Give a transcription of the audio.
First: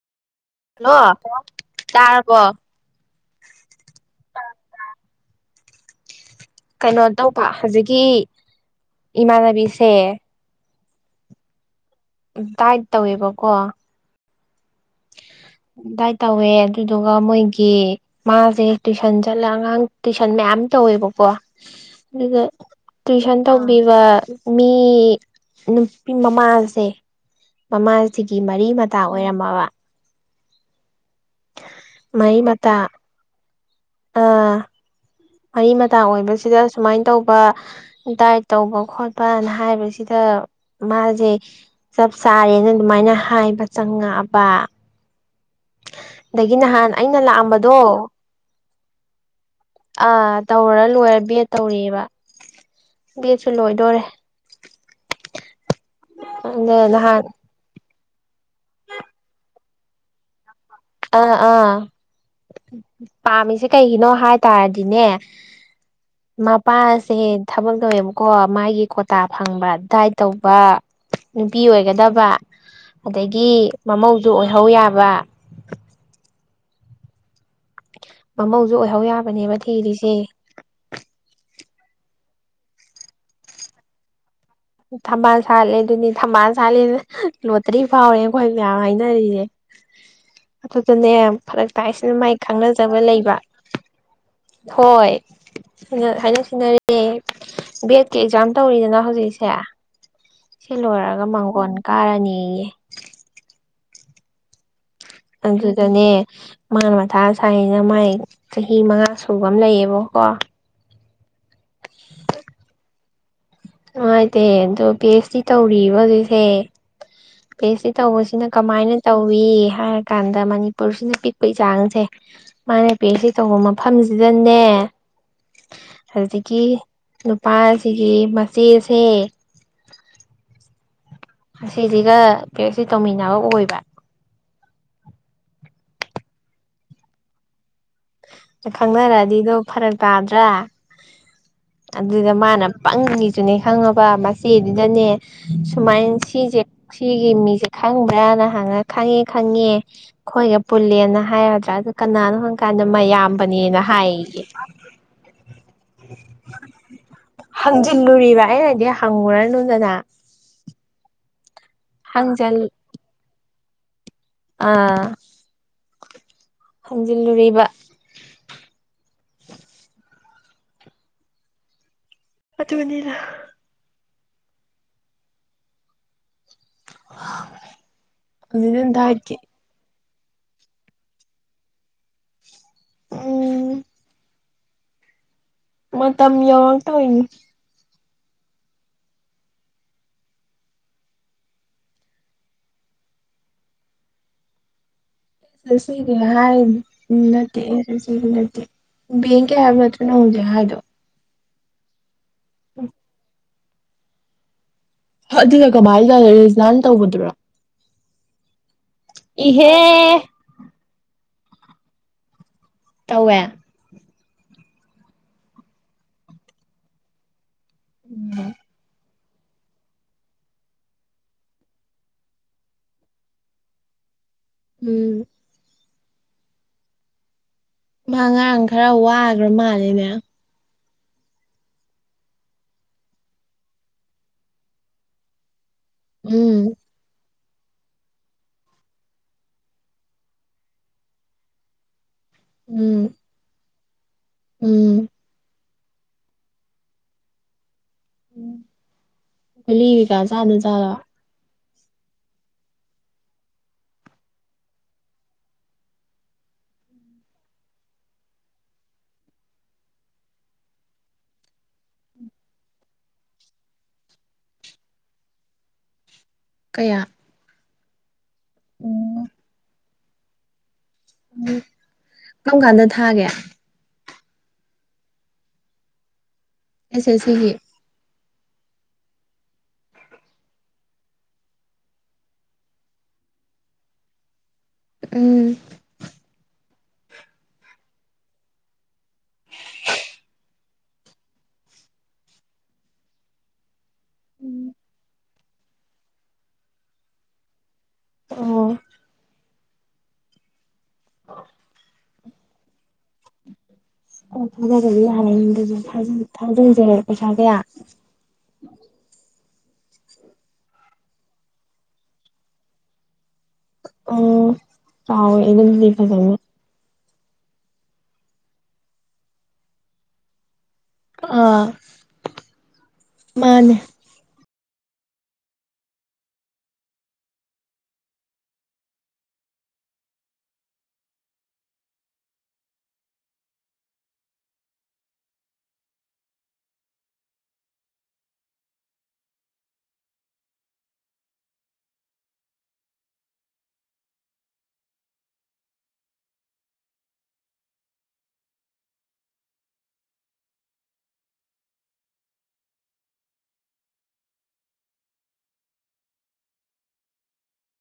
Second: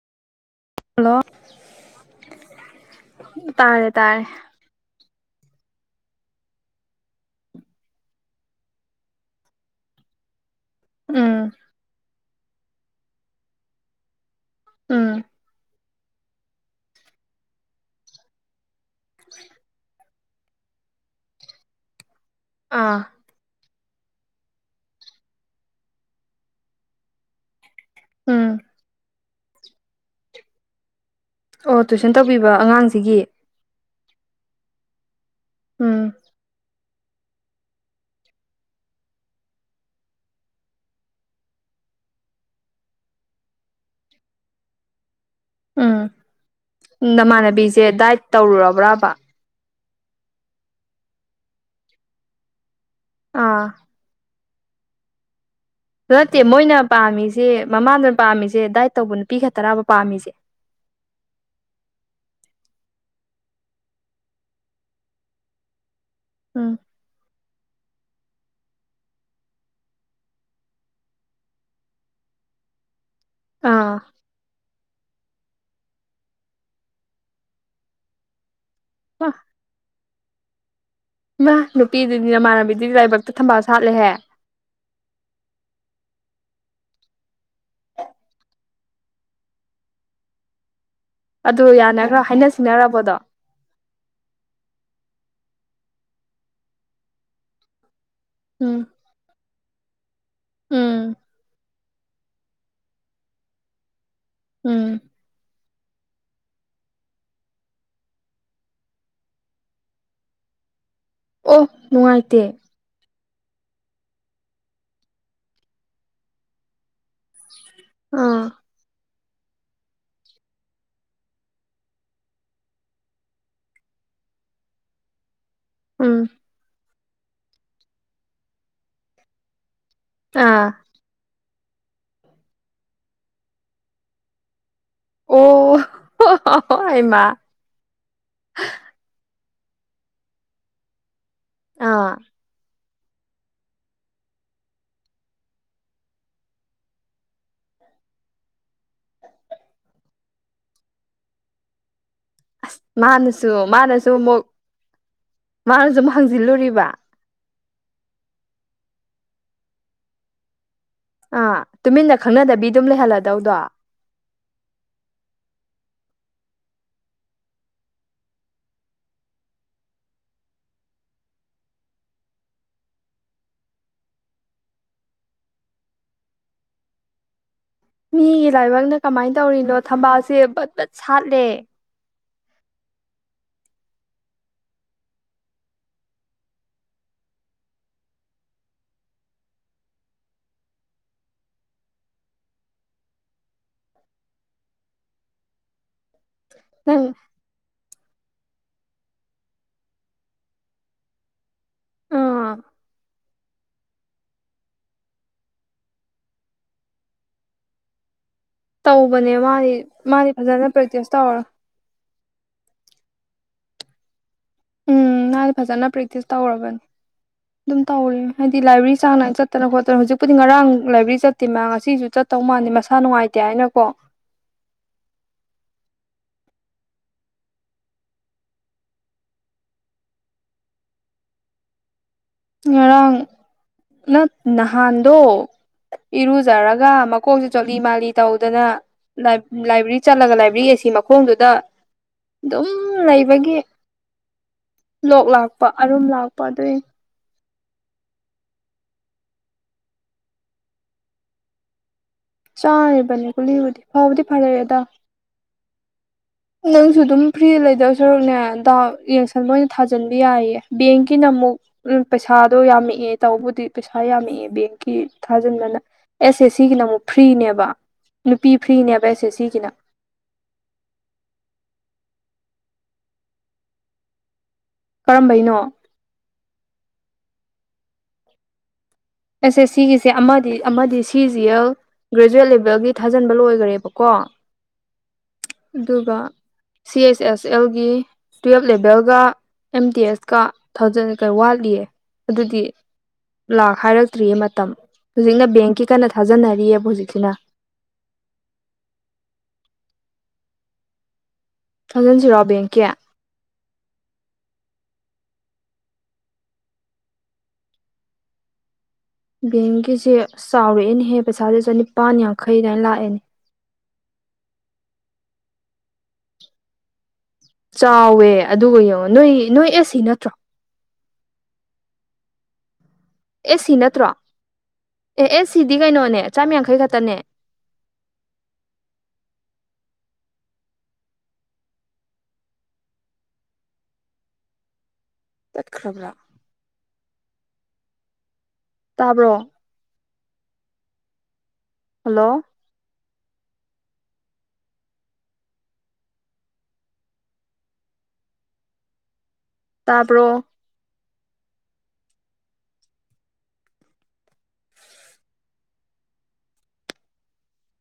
Hello ꯇꯥꯔꯕꯣ ꯇꯥꯔꯦ ꯇꯥꯔꯦ꯫ ꯀꯩꯅꯣ ꯇꯧꯕ ꯍꯧꯖꯤꯛꯀꯤ ꯏꯃꯥꯟꯅꯕꯤꯁꯦ ꯎꯝ꯫ ꯗꯥꯥꯏꯠ ꯇꯧꯋꯦꯕꯀꯣ ꯎꯝ꯫ ꯗꯥꯏꯠ ꯇꯧꯋꯦ ꯑꯗꯨꯗꯨꯒ ꯃꯣꯏꯒꯤ ꯃꯥꯁꯦ ꯇꯨꯏꯁꯟ ꯆꯠꯂ ꯑꯉꯥꯡ ꯇꯨꯏꯁꯟ ꯃꯌꯥꯝ ꯇꯧꯋꯦꯕꯀꯣ ꯑꯗꯨꯒ ꯑꯥ ꯇꯨꯋꯏꯤꯁꯟ ꯇꯧꯕꯤꯕ ꯃꯤ ꯅꯨꯄꯤ ꯃꯃꯥꯁꯦ ꯃꯃꯥꯁꯤꯒꯤ ꯎꯝ ꯃꯔꯤ ꯃꯇꯥ ꯑꯣꯏꯔꯝꯃꯕ ꯑꯣ ꯇꯨꯏꯁꯟ ꯃꯔꯤ ꯇꯧꯕꯤꯕ ꯃꯇꯥ ꯑꯉꯥꯡꯁꯤꯒꯤ ꯑꯥ ꯃꯔꯤ ꯃꯇꯥ ꯎꯝ ꯑꯣꯏꯕꯁꯤꯗ ꯁꯨꯃꯥꯏꯟ ꯇꯧꯕ ꯗꯥꯏꯠ ꯇꯧꯕ ꯈꯣꯠꯄꯅ ꯍꯥꯏꯕꯁꯤꯗ ꯃꯥꯖꯦ ꯆꯞ ꯆꯥꯔꯦꯅ ꯑꯗꯨꯃꯥꯏꯅ ꯍꯥꯏꯕ ꯆꯪꯉꯛꯑꯕ ꯎꯝ ꯑꯗꯒꯤ ꯅꯍꯥꯟ ꯎ ꯑꯩꯅ ꯅꯃꯥꯟꯅꯕꯤꯁꯦ ꯂꯥꯛꯑꯝꯕꯗꯣ ꯗꯥꯏꯠ ꯇꯧꯔꯨꯔꯕ꯭ꯔꯕ ꯑꯥ ꯇꯧꯔ ꯂꯣꯏꯔ ꯕꯤ ꯑꯦꯗ ꯇꯧꯔꯤꯑꯕ ꯕꯤ ꯑꯦꯠꯁꯨ ꯑꯥ ꯂꯣꯏꯗꯣꯔꯦ ꯑꯗꯨ ꯅꯠꯇꯦ ꯃꯣꯏꯅ ꯑꯗ ꯅꯍꯥꯟ ꯄꯥꯝꯃꯤꯁꯦ ꯃꯃꯥꯅ ꯄꯥꯝꯃꯤꯁꯦ ꯗꯥꯏꯠ ꯇꯧꯕ ꯅꯨꯄꯤ ꯈ ꯇꯔꯥꯕ ꯄꯥꯝꯃꯤꯁꯦ ꯑꯥ ꯑꯥ ꯄꯥꯝꯃꯤꯁꯦ ꯀꯩꯒꯤꯅꯣ ꯍꯥꯏꯇꯥꯔꯗꯤꯅꯦ ꯎꯝ ꯃꯄꯥ ꯁꯦ ꯊꯕꯛ ꯇꯧꯋꯦꯕꯀꯣ ꯃꯥꯒꯤ ꯀꯣꯇꯥ ꯐꯪꯕ ꯗꯥꯏꯠ ꯇꯧꯕ ꯅꯨꯄꯤ ꯑꯣꯏꯒꯗꯕ ꯑꯗꯒꯤ ꯑꯥ ꯃꯃꯧꯗꯨ ꯑꯣꯏꯍꯧ ꯌꯥꯕ ꯃꯃꯧꯁꯨ ꯑꯣꯏꯍꯧ ꯌꯥꯕꯅꯦꯕ ꯊꯤꯔꯤꯁꯦ ꯏꯃ ꯅꯨꯄꯤꯗꯨꯅꯤ ꯅꯃꯥꯟꯅꯕꯤꯗꯨꯗꯤ ꯂꯥꯏꯕꯛꯇ ꯊꯝꯕꯥꯜ ꯁꯥꯠꯂꯦꯍꯦ ꯊꯝꯕꯥꯜ ꯁꯥꯠꯂꯦ ꯑꯗꯨꯅꯦ ꯊꯝꯕꯥꯜ ꯁꯥꯠꯂꯦꯅ ꯂꯣꯇ꯭ꯔꯤ ꯐꯥꯎꯔꯦꯅ ꯑꯩꯈꯣꯏ ꯃꯌꯥꯝ ꯍꯥꯏꯅꯔꯤꯁꯦ ꯑꯗꯨꯗꯅꯦ ꯑꯗꯨ ꯐꯔꯛꯇꯥꯏꯁꯤꯅ ꯌꯥꯅꯈ꯭ꯔ ꯃꯥꯏ ꯍꯥꯏꯅ ꯈꯪꯅꯖꯕ ꯁꯤꯡꯅꯔꯕꯗꯣ ꯂꯩꯕ ꯍꯣꯏ ꯍꯥꯏꯅ ꯁꯤꯟꯅꯔꯦ ꯕ ꯑꯦꯛꯖꯥꯝ ꯎꯝ ꯇꯧꯔꯤꯗꯅ ꯍꯧꯖꯤꯛꯁꯦ ꯁꯤ ꯎꯝ ꯂꯣꯏꯔꯒ ꯃꯥꯡꯒꯣꯟ ꯀꯥꯔꯅꯤꯌꯦ ꯎꯝ ꯑꯗꯨꯗꯅꯦ ꯃꯥꯅ ꯃꯊꯥ ꯁꯥꯏꯅ ꯃꯥꯏ ꯆꯍꯤ ꯃꯉꯥ ꯁꯨꯕ ꯑꯃ ꯂꯩꯌꯦꯕꯀꯣ ꯑꯣ ꯅꯨꯡꯉꯥꯏꯇꯦ ꯅꯨꯡꯉꯥꯏꯇꯦ ꯑꯗꯣ ꯄꯤ ꯑꯩꯆ ꯗꯤ ꯇꯧꯔꯤꯕ ꯑꯗꯨꯏꯁꯦ ꯄꯤ ꯑꯩꯆ ꯁꯤ ꯑꯥ ꯇꯧꯕꯁꯤꯅ ꯀꯃꯥꯏꯅ ꯇꯧꯏ ꯍꯥꯏꯔꯀꯥꯟꯗ ꯃꯅꯤꯄꯨꯔꯁꯤꯅ ꯄꯤꯛꯄ ꯏꯥꯡꯁꯦ ꯃꯥꯅ ꯄꯤ ꯑꯦ ꯁꯤ ꯇꯧꯕ ꯃꯐꯝꯁꯤꯗꯅꯦ ꯎꯝ ꯍꯧꯖꯤꯛꯀꯤ ꯅꯨꯄꯥꯁꯤꯒꯤ ꯃꯆꯦꯁꯦ ꯑꯥ ꯑꯁꯤꯁꯤꯒ ꯀꯩꯅꯣꯁꯤ ꯇꯧꯃꯤꯟꯅꯕ ꯑꯣꯏꯕ ꯑꯣ ꯑꯩꯃ ꯈꯪꯅꯔꯛꯑꯗꯤꯗꯣ ꯐꯔꯛ ꯇꯥꯗ꯭ꯔꯥ ꯑꯥ ꯑꯗꯨꯏꯗ ꯃꯥꯅ ꯄꯪꯉꯤꯁꯨꯅꯦ ꯈꯪꯉꯕ ꯃꯆꯦꯗꯨꯗꯅꯦ ꯁꯨꯃꯥꯏꯅ ꯁꯤꯁꯦ ꯁꯤꯒꯤ ꯃꯤꯁꯦ ꯈꯪꯕ꯭ꯔꯥꯅ ꯍꯪꯉ ꯈꯪꯉꯦ ꯈꯪꯉꯦ ꯈꯈꯣꯏꯒ ꯄꯨꯜꯂꯦꯅ ꯍꯥꯏꯒꯗ꯭ꯔꯥ ꯑꯗꯨ ꯀꯅꯥꯅꯣꯪ ꯀꯥꯟ ꯃꯥꯅꯁꯨ ꯑꯃꯌꯥꯝꯕꯅꯦꯅ ꯃꯥꯅꯁꯨ ꯑꯃꯨꯛ ꯍꯥꯏꯌꯦ ꯃꯥꯅꯁꯨ ꯑꯃꯨꯛ ꯍꯪꯖꯤꯜꯂꯨꯔꯤꯕ ꯍꯪꯖꯤꯜꯂꯨꯔꯤꯕ ꯑꯩꯅꯗꯤ ꯍꯪꯉꯨꯔꯅꯨꯗꯅ ꯑꯥ ꯇꯨꯃꯤꯟꯅ ꯈꯪꯅꯗꯕꯤ ꯍꯪꯖꯜ ꯑꯗꯨꯝ ꯂꯩꯍꯜꯂꯗꯧꯗꯣ ꯑꯥꯖꯤ ꯂꯔꯤꯕ ꯑ ꯃꯟꯗ ꯃꯤꯒꯤ ꯑꯗꯨꯗ ꯂꯥꯏꯕꯛꯅ ꯀꯃꯥꯏꯟ ꯗꯥꯏꯠꯀꯤ ꯇꯧꯔꯤꯅꯣ ꯊꯝꯕꯥꯜꯁꯦ ꯕꯠ ꯕꯠ ꯁꯥꯠꯂꯦ ꯎꯝ ꯃꯇꯝ ꯌꯧꯔꯛ ꯇꯧꯏꯅꯤ ꯉꯁꯤꯗꯤ ꯍꯥꯏꯅꯤ ꯅꯪ ꯅꯠ [unintelligible] ꯕꯦꯡꯀꯤ ꯍꯥꯏꯕ ꯅꯠꯇ꯭ꯔꯣ ꯅꯪ ꯍꯧꯖꯤꯛ ꯍꯥꯏꯗꯣ ꯑꯥ [unintelligible] ꯑꯗꯨꯅ ꯀꯃꯥꯏ ꯇꯧ [unintelligible] ꯔꯤꯖꯥꯏꯟ ꯇꯧꯕꯗꯨꯔꯣ ꯇꯧꯕꯅꯦ ꯃꯥꯗꯤ ꯏꯍꯦ ꯃꯥꯗꯤ ꯐꯖꯅ ꯄ꯭ꯔꯦꯛꯇꯤꯁ ꯇꯧꯔ ꯇꯧꯋꯦ ꯎꯝ ꯃꯥꯗꯤ ꯐꯖꯅ ꯄꯔꯦꯛꯇꯤꯁ ꯇꯧꯔꯕꯅꯤ ꯑꯗꯨꯝ ꯇꯧꯏ ꯎꯝ ꯍꯥꯏꯗꯤ ꯂꯥꯏꯕꯔꯥꯔꯤ ꯆꯥꯡ ꯅꯥꯏ ꯆꯠꯇꯅ ꯈꯣꯠꯇꯅ ꯍꯧꯖꯤꯛꯄꯨꯗꯤ ꯉꯔꯥꯡ ꯂꯥꯏꯕ꯭ꯔꯦꯔꯤ ꯆꯠꯇꯦ ꯃꯥ ꯉꯁꯤꯁꯨ ꯆꯠꯇꯧ ꯃꯥꯥꯟꯗꯦ ꯃꯁꯥ ꯅꯨꯡꯉꯥꯏꯇꯦ ꯍꯥꯏꯅꯀꯣ ꯎꯝ ꯃꯥ ꯉꯔꯥꯡ ꯈꯔ ꯋꯥꯒ꯭ꯔ ꯃꯥꯜꯂꯤꯅꯦ ꯉꯔꯥꯡ ꯅꯠ ꯅꯍꯥꯟꯗꯣ ꯎꯝ ꯏꯔꯨꯖꯔꯒ ꯀꫭꯛꯁꯦ ꯆꯣꯠꯂꯤ ꯃꯥꯜꯂꯤ ꯇꯧꯗꯅ ꯂꯥꯏ ꯂꯥꯏꯕ꯭ꯔꯦꯔꯤ ꯆꯠꯂꯒ ꯂꯥꯏꯕ꯭ꯔꯦꯔꯤ ꯑꯦꯁꯤ ꯃꯈꯣꯡꯗꯨꯗ ꯑꯗꯨꯝ ꯎꯝ ꯂꯩꯕꯒꯤ ꯎꯝ ꯂꯣꯛ ꯂꯥꯛꯄ ꯑꯔꯨꯝ ꯂꯥꯛꯄ ꯑꯗꯨꯏ ꯒꯨꯂꯤꯀꯩꯀꯥ ꯆꯥꯗ ꯖꯥꯠꯂꯣ ꯆꯥꯔꯤꯕꯅꯦ ꯒꯨꯂꯤꯕꯨꯨꯗꯤ ꯐꯕꯨꯗꯤ ꯐꯔꯛ ꯑꯦꯗ ꯅꯪꯁꯨ ꯑꯗꯨꯝ ꯐ꯭ꯔꯤꯗ ꯂꯩꯗꯧ ꯁꯔꯨꯛꯅꯦ ꯗꯥꯎ ꯌꯦꯡꯁꯟꯕ ꯑꯣꯏꯅ ꯊꯥꯖꯤꯟꯕ ꯌꯥꯏꯌꯦ ꯕꯦꯡꯀꯤꯅ ꯑꯃꯨꯛ ꯎꯝ ꯄꯩꯁꯥꯗꯣ ꯌꯥꯝꯃꯛꯑꯦ ꯇꯧꯕꯨꯗꯤ ꯄꯩꯁꯥ ꯌꯥꯝꯃꯛꯑꯦ ꯕꯦꯡꯀꯤ ꯊꯥꯖꯤꯟꯕꯅ ꯑꯦꯁ ꯑꯦꯁ ꯁꯤꯒꯤꯅ ꯀꯌꯥ ꯑꯃꯨꯛ ꯐ꯭ꯔꯤꯅꯦꯕ ꯅꯨꯄꯤ ꯐ꯭ꯔꯤꯅꯦꯕ ꯎꯝ ꯑꯦꯁ ꯑꯦꯁ ꯁꯤꯒꯤꯅ ꯎꯝ ꯀꯔꯝ ꯀꯥꯟꯗ ꯊꯥꯒꯦ ꯀꯔꯝꯕꯩꯅꯣ ꯑꯦꯁ ꯑꯦꯁ ꯁꯤꯒꯤ ꯑꯦꯁ ꯑꯦꯁ ꯁꯤꯒꯤꯁꯦ ꯑꯃꯗꯤ ꯑꯃꯗꯤ ꯁꯤꯖꯤ ꯑꯦꯜ ꯒ꯭ꯔꯦꯖꯨꯋꯦꯠ ꯂꯦꯕꯦꯜꯒꯤ ꯊꯥꯖꯟꯕ ꯂꯣꯏꯒ꯭ꯔꯦꯕꯀꯣ ꯎꯝ ꯑꯗꯨꯒ ꯁꯤ ꯑꯦꯁ ꯑꯦꯁ ꯑꯦꯜꯒꯤ ꯇꯨꯌꯦꯜꯞ ꯂꯦꯚꯦꯜꯒ ꯑꯦꯝ ꯇꯤ ꯑꯦꯐꯀ ꯊꯥꯖꯟ ꯋꯥꯠꯂꯤꯌꯦ ꯑꯗꯨꯗꯤ ꯂꯥꯛ ꯍꯥꯏꯔꯛꯇ꯭ꯔꯤꯌꯦ ꯃꯇꯝ ꯍꯧꯖꯤꯛꯅ ꯕꯦꯡꯀꯤ ꯀꯟꯅ ꯊꯥꯖꯟꯅꯔꯤꯕ ꯍꯧꯖꯤꯛꯁꯤꯅ ꯑꯣ [unintelligible] ꯊꯥꯖꯟꯁꯤꯔꯣ ꯕꯦꯡꯀꯤ ꯑꯣ [unintelligible] ꯊꯥꯖꯟꯖꯦ ꯄꯩꯁꯥ ꯀꯌꯥ ꯕꯦꯡꯀꯤꯖꯦ ꯆꯥꯎꯔꯛꯑꯦꯅꯦꯍꯦ ꯄꯩꯁꯥꯖꯦ ꯆꯅꯤꯄꯥꯟ ꯌꯥꯡꯈꯩ ꯑꯗꯥꯏ ꯂꯥꯛꯑꯦ ꯑꯣ ꯆꯥꯎꯋꯦ ꯑꯗꯨꯗꯤ ꯐꯖꯅ ꯆꯥꯎꯋꯦ ꯑꯗꯨꯒ ꯌꯦꯡꯉꯣ ꯅꯣꯏ ꯅꯣꯏ ꯑꯦꯁ ꯁꯤ ꯅꯠꯇ꯭ꯔꯣ ꯑꯥ ꯑꯦꯁ ꯁꯤ ꯃꯥꯅꯦ ꯅꯠꯇ꯭ꯔꯣ ꯑꯦ ꯑꯦꯁ ꯁꯤꯗꯤ ꯀꯩꯅꯣꯅꯦ ꯆꯥꯝ ꯌꯥꯡꯈꯩ ꯈꯛꯇꯅꯦ ꯇꯠꯈ꯭ꯔꯕ꯭ꯔꯥ ꯇꯥꯕ꯭ꯔꯣ ꯍꯜꯂꯣ ꯇꯥꯕ꯭ꯔꫭ